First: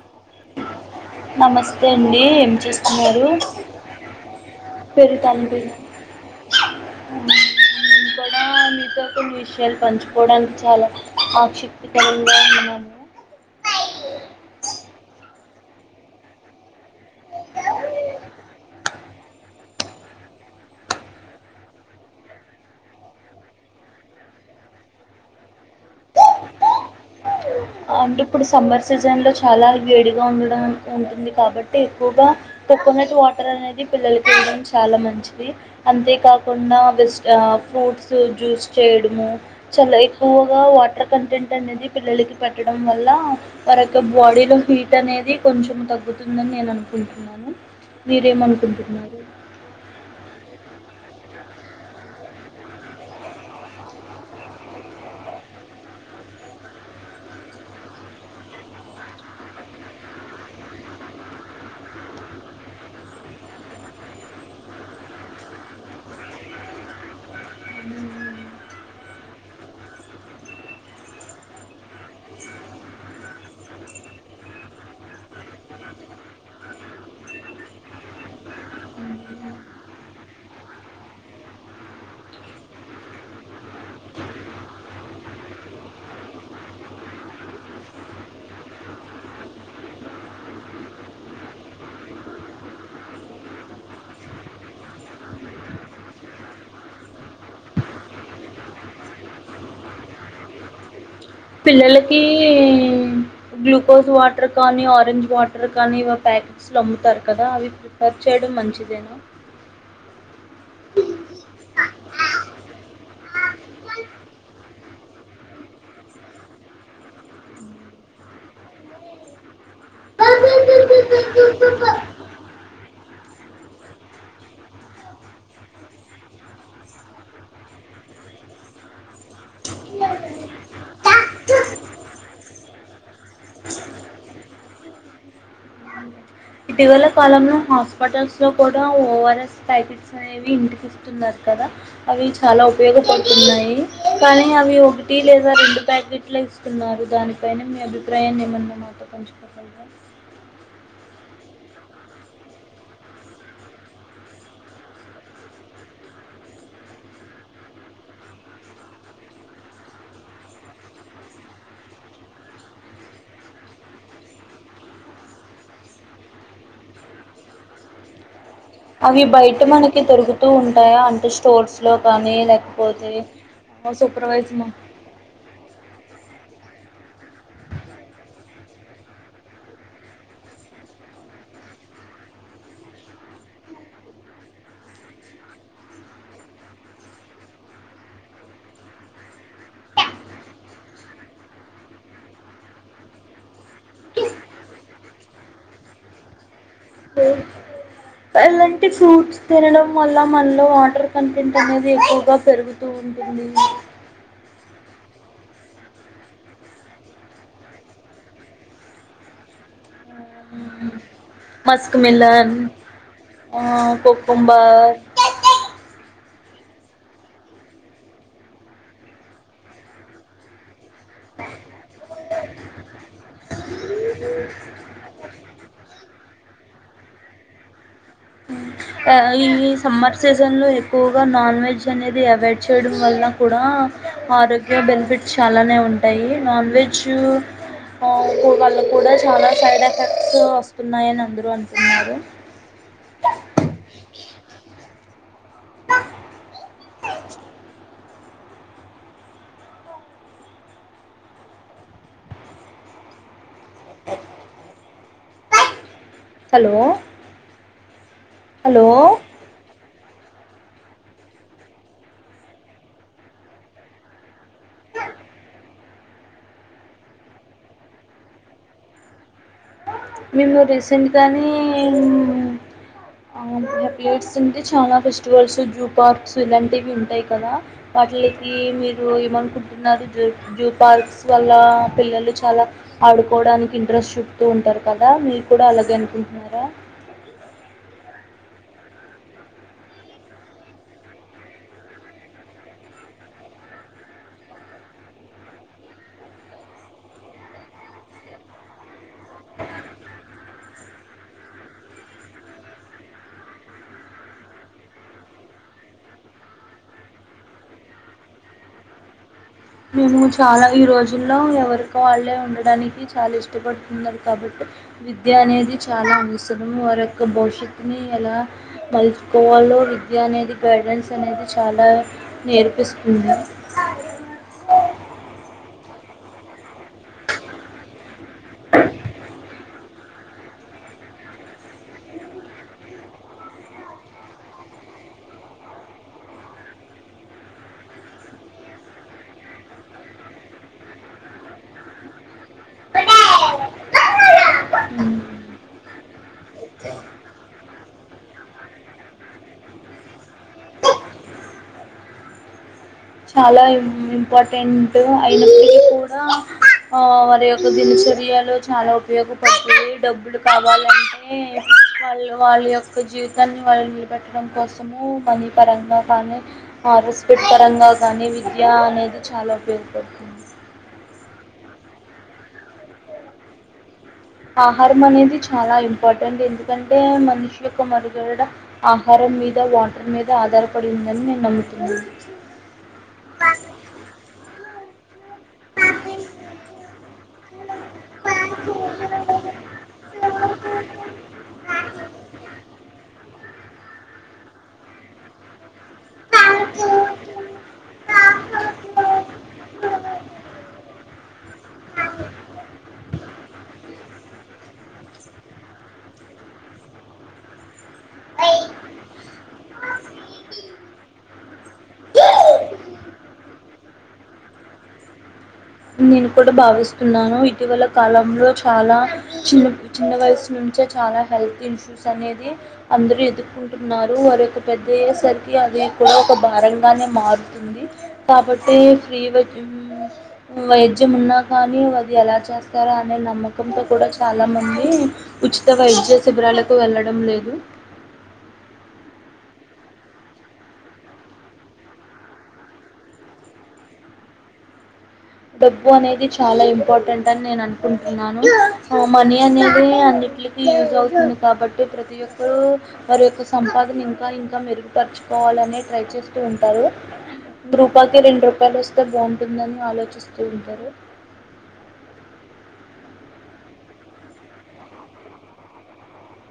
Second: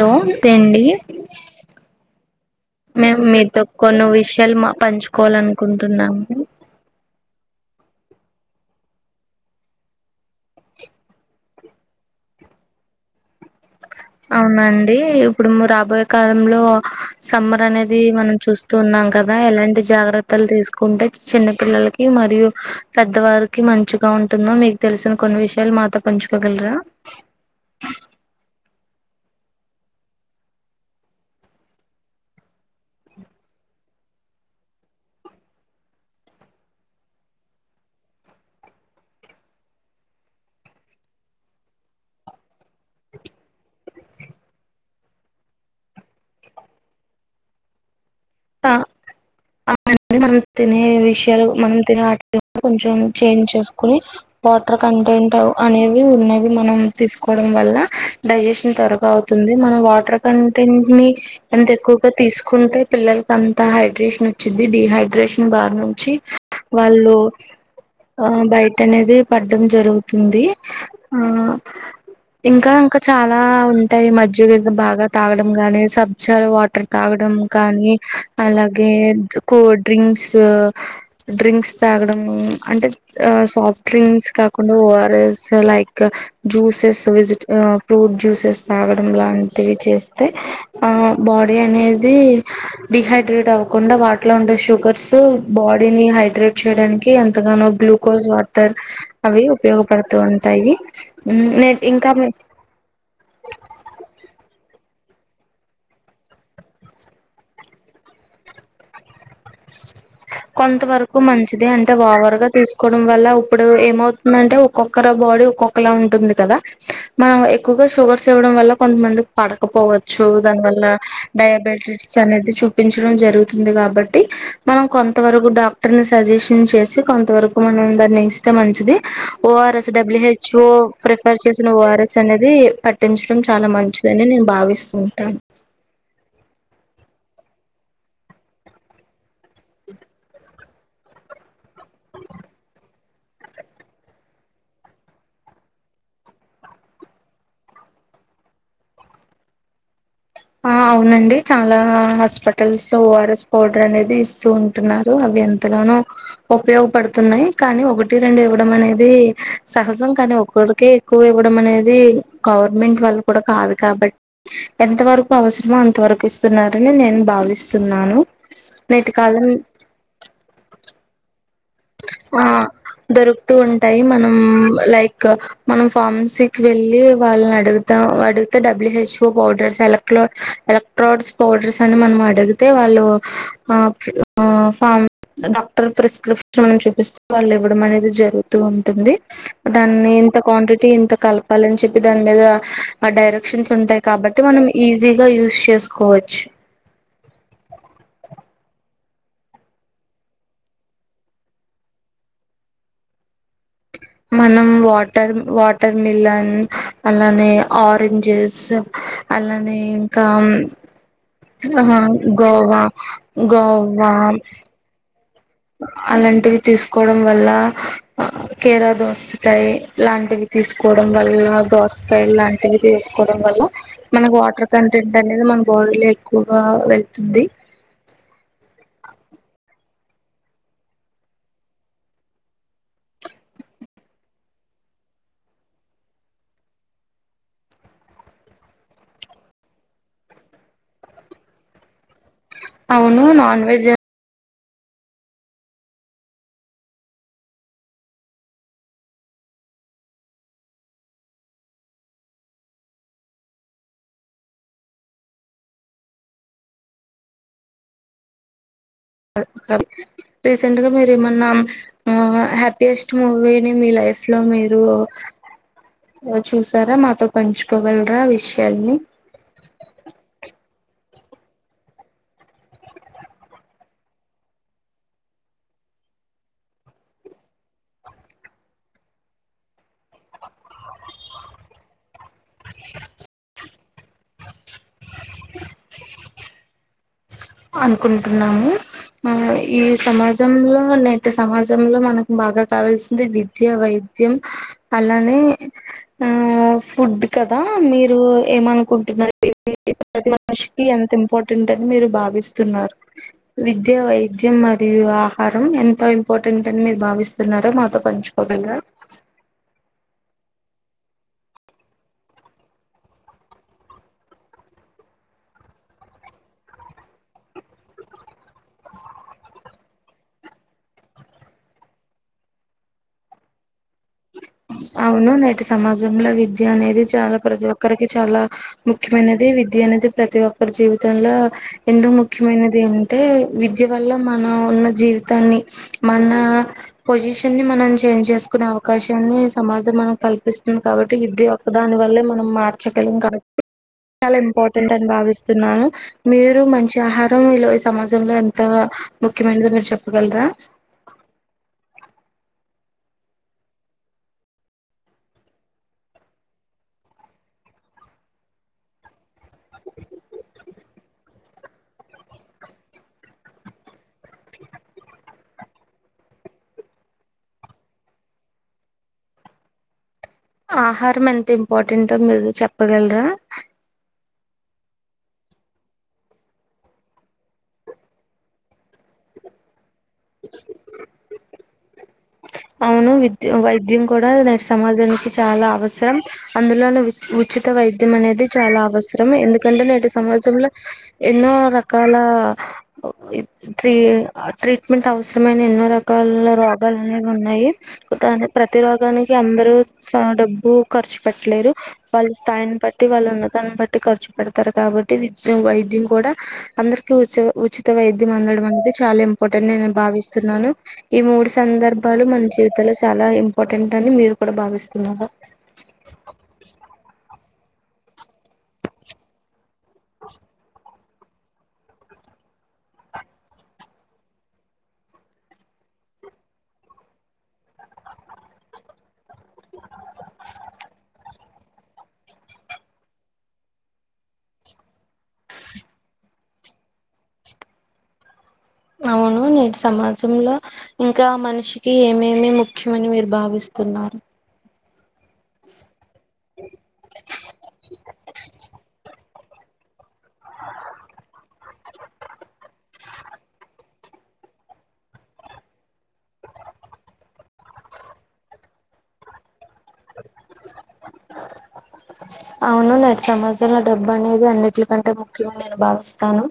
Hello టేండి నమస్తే అండి ఏం మేం చేస్తున్నారు మీతో కొన్ని విషయాలు మా పేరు తన్వి పంచుకోవాలనుకుంటున్నాము [inaudible] కూడా [inaudible] మీతో కొన్ని విషయాలు పంచుకోవడానికి చాలా ఆసక్తికరంగా ఉన్నాను [inaudible] అవునా అండి ఇప్పుడు రాబోయే కాలంలో సమ్మర్ అనేది మనం చూస్తూ ఉన్నాం కదా ఎలాంటి జాగ్రత్తలు తీసుకుంటే చిన్న పిల్లలకి మరియు పెద్దవారికి మంచి గ ఉంటుందో మీకు తెలిసిన కొన్ని విషయాలు మాతో పంచుకోగలరా అంటే ఇప్పుడు సమ్మర్ సీజన్ లో చాలా వేడిగా ఉండడం ఉంటుంది కాబట్టి ఎక్కువగా కొకోనట్ వాటర్ అనేది పిల్లలకి ఇవ్వడం చాలా మంచిది అంతే కాకుండా వెజ్ ఫ్రూట్స్ జ్యూస్ చే యడము ఎక్కువగా వాటర్ కంటెంట్ అనేది పిల్లలకి పెట్టడం వల్ల వారి యొక్క బాడీలో హీట్ అనేది కొంచెం తగ్గుతుందని నేను అనుకుంటున్నాను ఆ మీరేమనుకుంటున్నారు అవునండి మనం తినే విషయం మనం తినే వాటిలో కొంచెం చేంజ్ చేసుకుని వాటర్ కంటెంట్ అనేవి ఉ న్నది మనం తీసుకోవడం వల్ల డైజెషన్ త్వరగా అవుతుంది మనం వాటర్ కంటెంట్ ని ఎంత ఎక్కువగా తీసుకుంటే పిల్లల అంత హైడ్రేషన్ వచ్చింది డిహైడ్రేషన్ బారి నుంచి వాళ్ళు ఆ బయట అనేది పడ్డం జరుగుతుంది ఆ ఇంకా ఇంకా చాలా ఉంటాయి మజ్జిగ బాగా తాగడం గాని సబ్జా వాటర్ తాగ డం కానీ అలాగే కో డ్రింక్స్ డ్రింక్స్ తాగడం అంటే సాఫ్ట్ డ్రింక్స్ కాకుండా ఓఆర్ఎస్ లైక్ జ్యూసెస్ వెజిట ఫ్రూ ఫుడ్ జ్యూసెస్ తాగడం లాంటివి చేస్తే ఆ బాడీ అనేది డిహైడ్రేట్ అవ్వకుండా వాటిలో ఉండే షుగర్స్ బాడీని హైడ్రేట్ చేయడానికి ఎంతగానో గ్లూకోజ్ వాటర్ అవి ఉపయోగపడుతూ ఉంటాయి నే ఇంకా పిల్లలకి గ్లూకోజ్ వాటర్ కానీ ఆర్ ఆరెంజ్ వాటర్ కానీ ప్యాకెట్స్ లో అమ్ముతారు కదా అవి ప్రిఫర్ చేయడం మంచిదేనా కొంత వరకు మంచిదే అంటే ఓవర్గా తీసుకోవడం వల్ల ఇప్పుడు ఏమవుతుందంటే ఒక్కొక్కరు బాడీ ఒక్కొక్కలా ఉంటుంది కదా మనం ఎక్కువగా షుగర్స్ ఇవ్వడం వల్ల కొంతమందికి పడకపోవ చ్చు దాని వల్ల డయాబెటిస్ అనేది చూపించడం జరుగుతుంది గాబట్టి మనం కొంత వరకు డాక్టర్ ని సజెషన్ చేసి కొంతవరకు మనం దాన్ని ఇస్తే మంచిది ఎస్డ్యూహెచ్ఓ ప్రిఫర్ చేసిన ఓఆర్ఎస్ అనేది పట్టించడం చాలా మంచిదని నేను బా విస్తుంటాను ఇటీవల కాలంలో హాస్పిటల్స్ లో కూడా ఓఆర్ఎస్ ప్యాకెట్స్ అనేవి ఇంటికిస్తున్నారు కదా అవి చాలా ఉపయోగపడుతున్నాయి కానీ అవి ఒకటి లేదా రెండు ప్యాకెట్లు ఇస్తున్నారు దానిపైన మీ అభిప్రాయాన్ని ఏమన్నా మాతో పంచుకోగలరా ఆ అవునండి చాలా హాస్పిటల్స్ లో ఓఆర్ఎస్ పౌడర్ అనేది ఇస్తూ ఉంటున్నారు అవి ఎంతగానో ఉపయోగపడుతున్నాయి కానీ ఒకటి రెండు ఇవ్వడం అనేది సహజం కానీ ఒకరికి ఎక్కువ ఇవ్వడం అనేది గవర్నమెంట్ వాళ్ళు కూడా కాదు కాబట్టి ఎంతవరకు అవసరమో అంత వరకు ఇస్తున్నారని నేను భావిస్తున్నాను నేటి అవి కాలం బయట మనకి దొరుకుతూ ఉంటాయా అంటుష్ ఆ దొరుకుతూ ఉంటాయి మనం సూపర్వైజ్ మా లైకు మనం ఫార్మసికి వెల్లి వాళ్ళని అడుగుతాం అడుగుతే డబ్ల్యూహెచ్ఓ పౌడర్స్ సెలక్ లో ఎలక్ట్రాన్స్ పౌడర్స్ అని మనం అడిగితే వాళ్ళు ఆ ప ఫామ్ డాక్టర్ ప్రేస్క్రిప్ మనం చూపిస్తే వాళ్ళు ఇవ్వడం అనేది జరుగుతూ ఉంటుంది దాన్ని ఇంత క్వాంటిటీ ఇంత కలు ప్పాలని చెప్పి దాని మీద ఆ డైరెక్షన్స్ ఉంటాయి కాబట్టి మనం ఈజీగా యూస్ చేసుకోవచ్చు లేదు ఇలాంటి ఫ్రూట్స్ తినడం వల్ల మనలో వాటర్ కంటెంట్ అనేది ఎక్కువగా పెరుగుతూ ఉంటుంది లీ మనం వాటర్ వాటర్ మిలన్ అలానే ఆరెంజెస్ అలానే ఇంకా మస్క్ ఆ మిలన్ గోవా గోవా కోకుంబర్ అలాంటివి తీసుకోవడం వల్ల కేరా దోస్తకాయి లాంటివి తీసుకో డం వల్ల దోసకాయలు లాంటివి తీసుకోవడం వల్ల మనకి వాటర్ కంటెంట్ అనేది మన బోల్ ల ఎక్కువగా వెళ్తుంది ఊ ఆ ఈ సమ్మర్ సీజన్లో ఎక్కువగా నాన్ వెజ్ అనేది అవాయిడ్ చేయడం వల్ల కూడా ఆరోగ్య బెనిఫిట్స్ చాలానే ఉంటాయి నాన్ వెజు ఊ కు వాళ్ళు కూడా చాలా సైడ్ ఎఫెక్ట్స్ వస్తున్నాయని అందరూ అంటున్నారు అవును నాన్ వెజ్ హలో హలో అ హలో రీసెంట్ గా మీరు ఏమన్నా హ్యాపీయెస్ట్ మూవీని మీ లైఫ్ లో మీరు ఓ చూసారా మాతో పంచుకోగలరా ఆ విషయాల్ని మేము రీసెంట్ గానే అవును నెకెట్స్ అంటే చాలా ఫెస్టివల్స్ జూ పార్క్స్ ఇలాంటివి ఉంటాయి కదా ఆ అట్లయితే మీరు ఏమనుకుంటున్నారు బ్యూ జు పార్క్స్ వల్ల పిల్లలు చాలా ఆడుకోవడానికి ఇంట్రెస్ట్ చూప్తు ఉంటారు కదా మీరు కూడా అలాగే అనుకుంటున్నారా అనుకుంటున్నాము ఆ ఈ సమాజంలో నేటి సమాజంలో మనకు బాగా కావాల్సింది విద్య వైద్య ద్యం అలానే ఆ ఫుడ్ కదా మీరు ఏమనుకుంట టు ప్రతి మనిషికి ఎంత ఇంపార్టెంట్ అని మీరు భావి స్తున్నారు విద్య వైద్యం మరియు ఆహారం ఎంత ఇంపార్టెంట్ అని మీరు భావిస్తు న్నారో మాతో పంచుకోగలరా మేము చాలా ఈ రోజుల్లో ఎవరికి వాళ్ళే ఉండడానికి చాలా ఇష్టపడుతున్నారు కాబట్టి విద్య అనేది చాలా అవసరం వారి యొక్క భవిష్యత్తుని ఎలా మలుచుకోవాలో ఒ విద్య అనేది గైడెన్స్ అనేది చాలా నేర్పిస్తుంది అవును నేటి సమాజంలో విద్య అనేది చాలా ప్రతి ఒక్కరికి చాలా ముఖ్యమైనది విద్య విద్య అనేది ప్రతి ఒక్కరి జీవితంలో ఎంతో ముఖ్యమైనది అంటే విద్య వల్ల మనం ఉన్న జీవితాన్ని మన పొజిషన్ మనం చేంజ్ చేసుకునే అవకాశాన్ని సమాజం మనం కల్పిస్తుంది కాబట్టి విద్య యొక్క దాని వల్లే మనం మార్చగలం కాబట్టి చాలా ఇంపార్టెంట్ అని భావిస్తున్నాను మీరు మంచి ఆహారం ఈ సమాజంలో ఎంత ముఖ్యమైనది మీరు చెప్పగలరా చాలా ఇంపార్టెంట్ అయినప్పటికీ కూడా ఆ వారి యొక్క దినుసు చరియాలో చాలా ఉపయోగపడుతయి డబ్బులు కావాలంటే వాళ్ళు వాళ్ళ యొక్క జీవితాన్ని వాళ్ళు నిలబెట్టడం కోసము మనీ పరంగా కానే ఆ రెస్పెట్ పరంగా కాని కానీ విద్య అనేది చాలా ఉపయోగపడుతుంది ఆహారం ఎంత ఇంపార్టెంటట్ో మీరు చెప్పగలరా ఆహారం అనేది చాలా ఇంపార్టెంట్ ఎందుకంటే మనిషి యొక్క మనుగడ ఆహారం మీద వాటర్ మీద ఆధారపడి ఉందని నేను నమ్ముతున్నాను అవును విద్య వైద్యం కూడాడా నర్స్ సమాజానికి చాలా అవసరం అందులోని ఉచిత వైద్యం అనేది చాలా అవసరం ఎందుకంట ంట నటి సమాజంలో ఎన్నో రకాల ట్రీట్మెంట్ అవసరమైన ఎన్నో రకాల రోగాలు అనే ఉన్నాయి ప్రతి రోగానికి అందరుూ డబ్బు ఖర్చు పెట్టలేరు స్థాయిని బట్టి వాళ్ళు ఉన్న దాన్ని బట్టి ఖర్చు పెడతారు కాబట్టి వి వైద్యం కూడా అందరికి ఉచిత వైద్యం అందడం అనేది చాలా ఇంపార్టెంట్ నేను భావిస్తున్నాను ఈ మూడు సందర్భ పబలు మన జీవితంలో చాలా ఇంపార్టెంట్ అని మీరు కూడా భావిస్తున్నారు నేను కూడా భావిస్తున్నాను ఇటీవల కాలంలో చాలా చిన్న చిన్న వయసు నుంచి చాలా హెల్త్ ఇన్షూస్ అనేది అందరుూ ఎదుర్కొంటున్నారు వారి ఒక పెద్ద అయ్యేసరికి అదే ఒక భారంగానే మారుతుంది కాబట్టి ఫ్రీ వైద్యం ఉన్నా కానీ అది ఎలా చేస్తారా అనే నమ్మకంతో కూడా చాలా మంది ఉచిత వైద్య శిబిరాలకు వెళ్ళడం లేదు అవును నేటి సమాజంలో ఇంకా మనిషికి ఏమేమి ముఖ్యమని మీరు భావిస్తున్నారు అ డబ్బు అనేది చాలా ఇంపార్టెంట్ అని నేను అనుకుంటున్నాను ఆ మనీ అనేది అ ఇట్కి యూజ్ అవుతుంది కాబట్టి ప్రతి ఒక్కరుూ వారి యొక్క సంపాదన ఇంకా ఇంకా మెరుగుపరుచుకోవాలనే ట్రై చేస్తూ ఉంటారు రూపాకి రెండు రూపాయలు వస్తే బాగుంటుందని ఆలోచిస్తూ ఉంటారు అవును నేటి సమాజాంల డబ్బు అనేది అన్నింటికంటే ముఖ్యం నేను భావిస్తాను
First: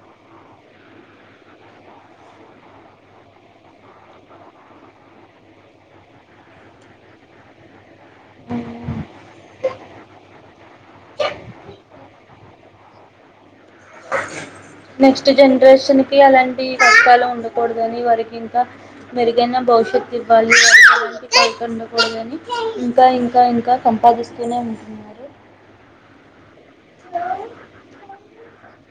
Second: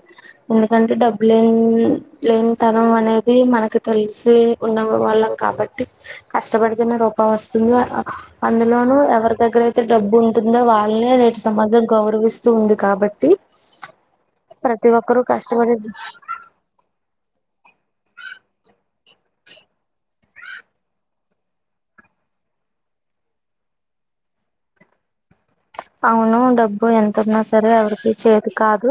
ఎందుకంటే లే న్ లేన్ తనం అనేది మనకు తెలిసి ఉన్న వాళ్ళం కాబట్టి కష్టపడితేనే రూపయీ వస్తుంది అందులోనుూ ఎవరి దగ్గర అయితే డబ్బు ఉంట ఉంటుంది వాళ్ళనే నేటి సమాజం గౌరవిస్తూ ఉంది కాబట్టి ప్రతి ఒక్కరూ నెక్స్ట్ కష్టపడి జనరేషన్ కి అలాంటి కష్టాలు ఉండ కూడదని వారికి ఇంకా మెరుగైన భవిష్యత్తు ఇవ్వాలి వకు ఉండకూడదని ఇంకా ఇంకా ఇంకా సంపాదిస్తూనే ఉంటున్నారు అవును డబ్బు ఎంత ఉన్నా సరే ఎవరికి చేతి కాదు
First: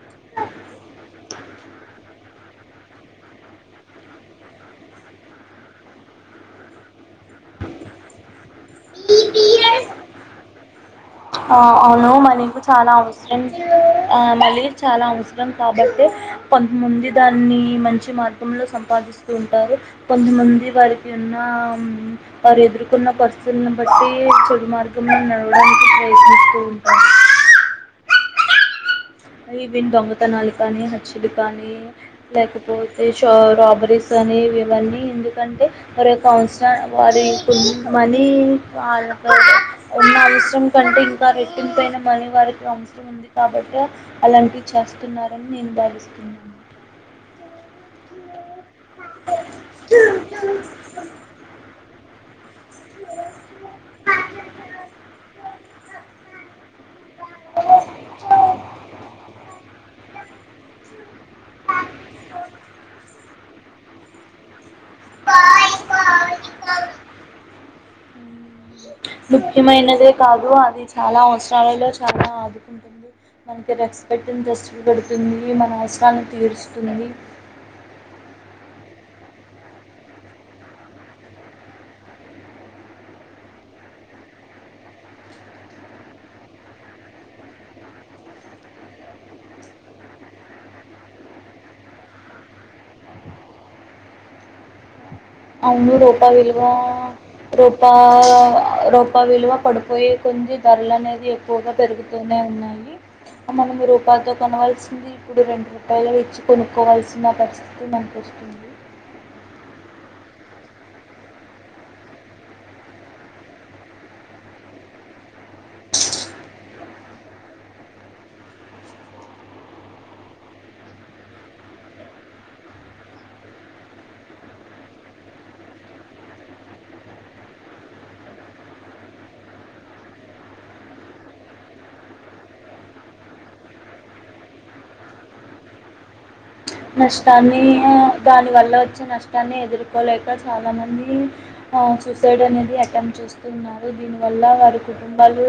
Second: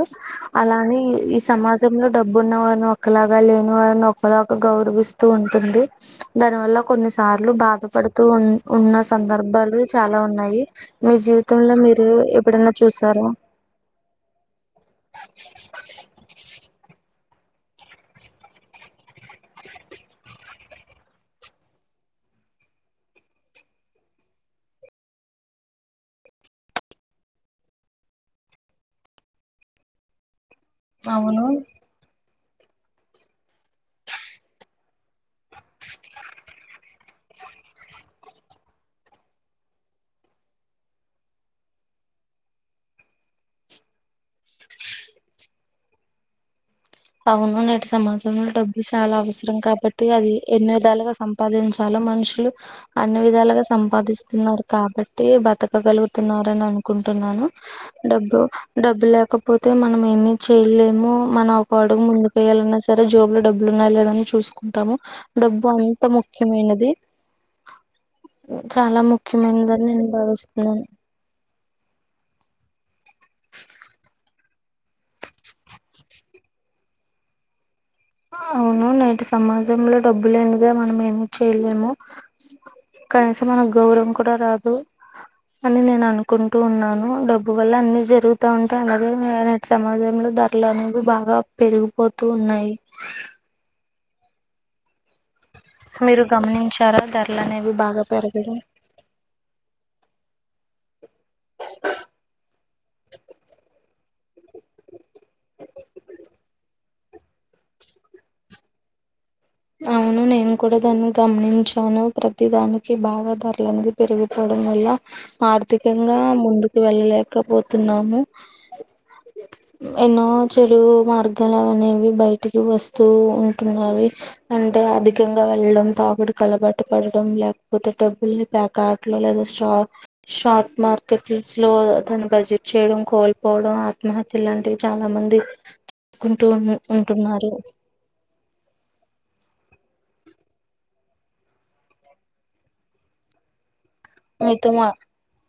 అలానే ఈ సమాజ లో డబ్బు ఉన్న వారిని ఒకలాగా లేని వారిని ఒకలాగా గౌరవిస్తూ ఉంటుంది దాని వల్ల కొన్ని సార్లు బాధపడుతూ ఉ ఉన్న సందర్భాలు చాలా ఉన్నాయి మీ ఆ జీవితంలో మీరు అవును మనకు ఎప్పుడన్నా చాలా చూసారా అవసరం ఆ మళ్ళీ చాలా అవసరం కాబట్టి కొంత మంది దాన్ని మంచి మార్గంలో సంపాదిస్తూ ఉంటారు కొంతమంది వారికి ఉన్న వారు ఎదుర్కొన్న పరిస్థితుల్ని బట్టి చెడు మార్గంంలో నడవడానికి ంట [unintelligible] ఈవిన్ దొంగతనాలు కానీ హత్యలు అవును కానీ లేకపోతే రాబరీస్ అనివి ఇవన్నీ ఎందుకంటే మరి కన్స్ట వారి కు మనీ వాళ్ళకు ఉన్న అవసరం కంటే ఇంకా రెట్టింపై మనీ వారికి అవసరం ఉంది కాబట్టి అలాంటివి చేస్తున్నారని నేను భావిస్తున్నాను అవును నేటి సమాజాంలో డబ్బు ఇది చాలా అవసరం కాబట్టి అది ఎన్ని విధాలుగా సంపాదించాలో మనుషి అన్ని విధాలుగా సంపాదిస్తున్నారు కాబట్టి బతకగలుగుతున్నారని అనుకుంటున్నాను డబ్బు డబ్బు లేకపోతే మనం ఏమి చేయలేము మన వాడుకు ముందుకు వెయాలన్నా సరే జబ్ డబ్బులు ఉన్నాయి లేదని చూసు ఉంటాము డబ్బు అంత ముఖ్యమైనది చాలా ముఖ్యమైనదని నేను ముఖ్యమైనదే కాదు అది భావిస్తున్నాను చాలా అవసరాలలో చాలా ఆదుకుంటుంది మనకి రెస్పెక్ట్ని టెస్ట్ లు పెడుతుంది మన అవసరాన్ని తీరుస్తుంది. అవును నేటి సమాజంలో డబ్బు లేనిద మనం ఏమి చేయలేము కనీసం మన గౌరవం కూడా రాదు అని నేను అనుకుంటూ ఉన్నాను డబ్బు వల్ల అన్ని జరుగుతా ఉంటేయి అలాగే నేటి సమాజంలో ధరలు అనేవి బాగా పెరిగిపోతూ ఉన్నాయి అవును మీరు రోపా విల్వ గమనించారా ధరలు అనేవి రోపా బాగా పెరగడం రోపా విలువ పడిపోయే కొద్ది ధరలు అనేవి ఎక్కువగా పెరుగుతూనే ఉన్నాయి మనం రూపాలతో కోనల్సింది ఇప్పుడు రెండు రూపాయలు ఇచ్చి కొనుక్కోవాల్సిన పరిస్థితి మానకు వస్తుంది. అవును నేను కూడా దాన్ని గమనించాను ప్రతి దానికి బాగా ధరలనేది పెరిగిపోవడం. వల్ల ఆర్థికంగా ముందుకు వెళ్ళలేకపోతున్నాము. ఎన్నో చెడు మార్గాలనేవి బయటికి వస్తూ ఉంటుంన్నావి అంటే అధికంగా వెళ్ళడం తాగుడుకు అలవటు పడడం లేకపోతే డబ్బుల్ని ప్యాకా ఆటలో లేద స్టాక్ స్టాక్ మార్కెట్స్ లో స్లోగ తాను బడ్జెట్ చేయడం కోల్పోవడం ఆత్మహత్యలు ఇలాంటివి చాలా మంది ఉంటున్నారు నష్టాన్ని దానివల్ల వచ్చే న ష్టాన్ని ఎదుర్కోలేక చాలా మంది ఆ సూసైడ్ అనేది అటెంప్ట్ చేస్తు ఉన్నా రు దీనివల్ల మీతో వారి మా కుటుంబాలు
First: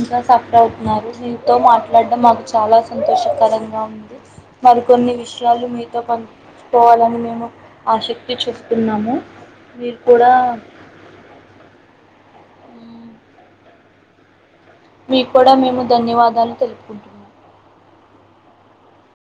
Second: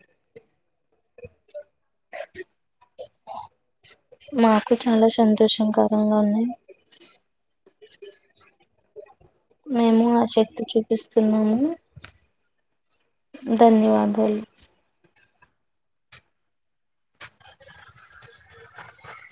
ఇంకా సఫర్ అవు తున్నారు మీతో మాట్లాడం మాకు చాలా సంతోషకరంగా ఉంది మాకు చాలా మరికొన్ని విష మీతో పా సంతోషకరంగా ఉన్నాయి పంచుకోవాలని మేము ఆశక్తి చూపుతూన్నాము. మేము ఆ శక్తి చూపిస్తున్నాము ధన్యవాదాలు మీకూడా మేము ధన్యవాదాలు తెలుపుకుంటున్నాము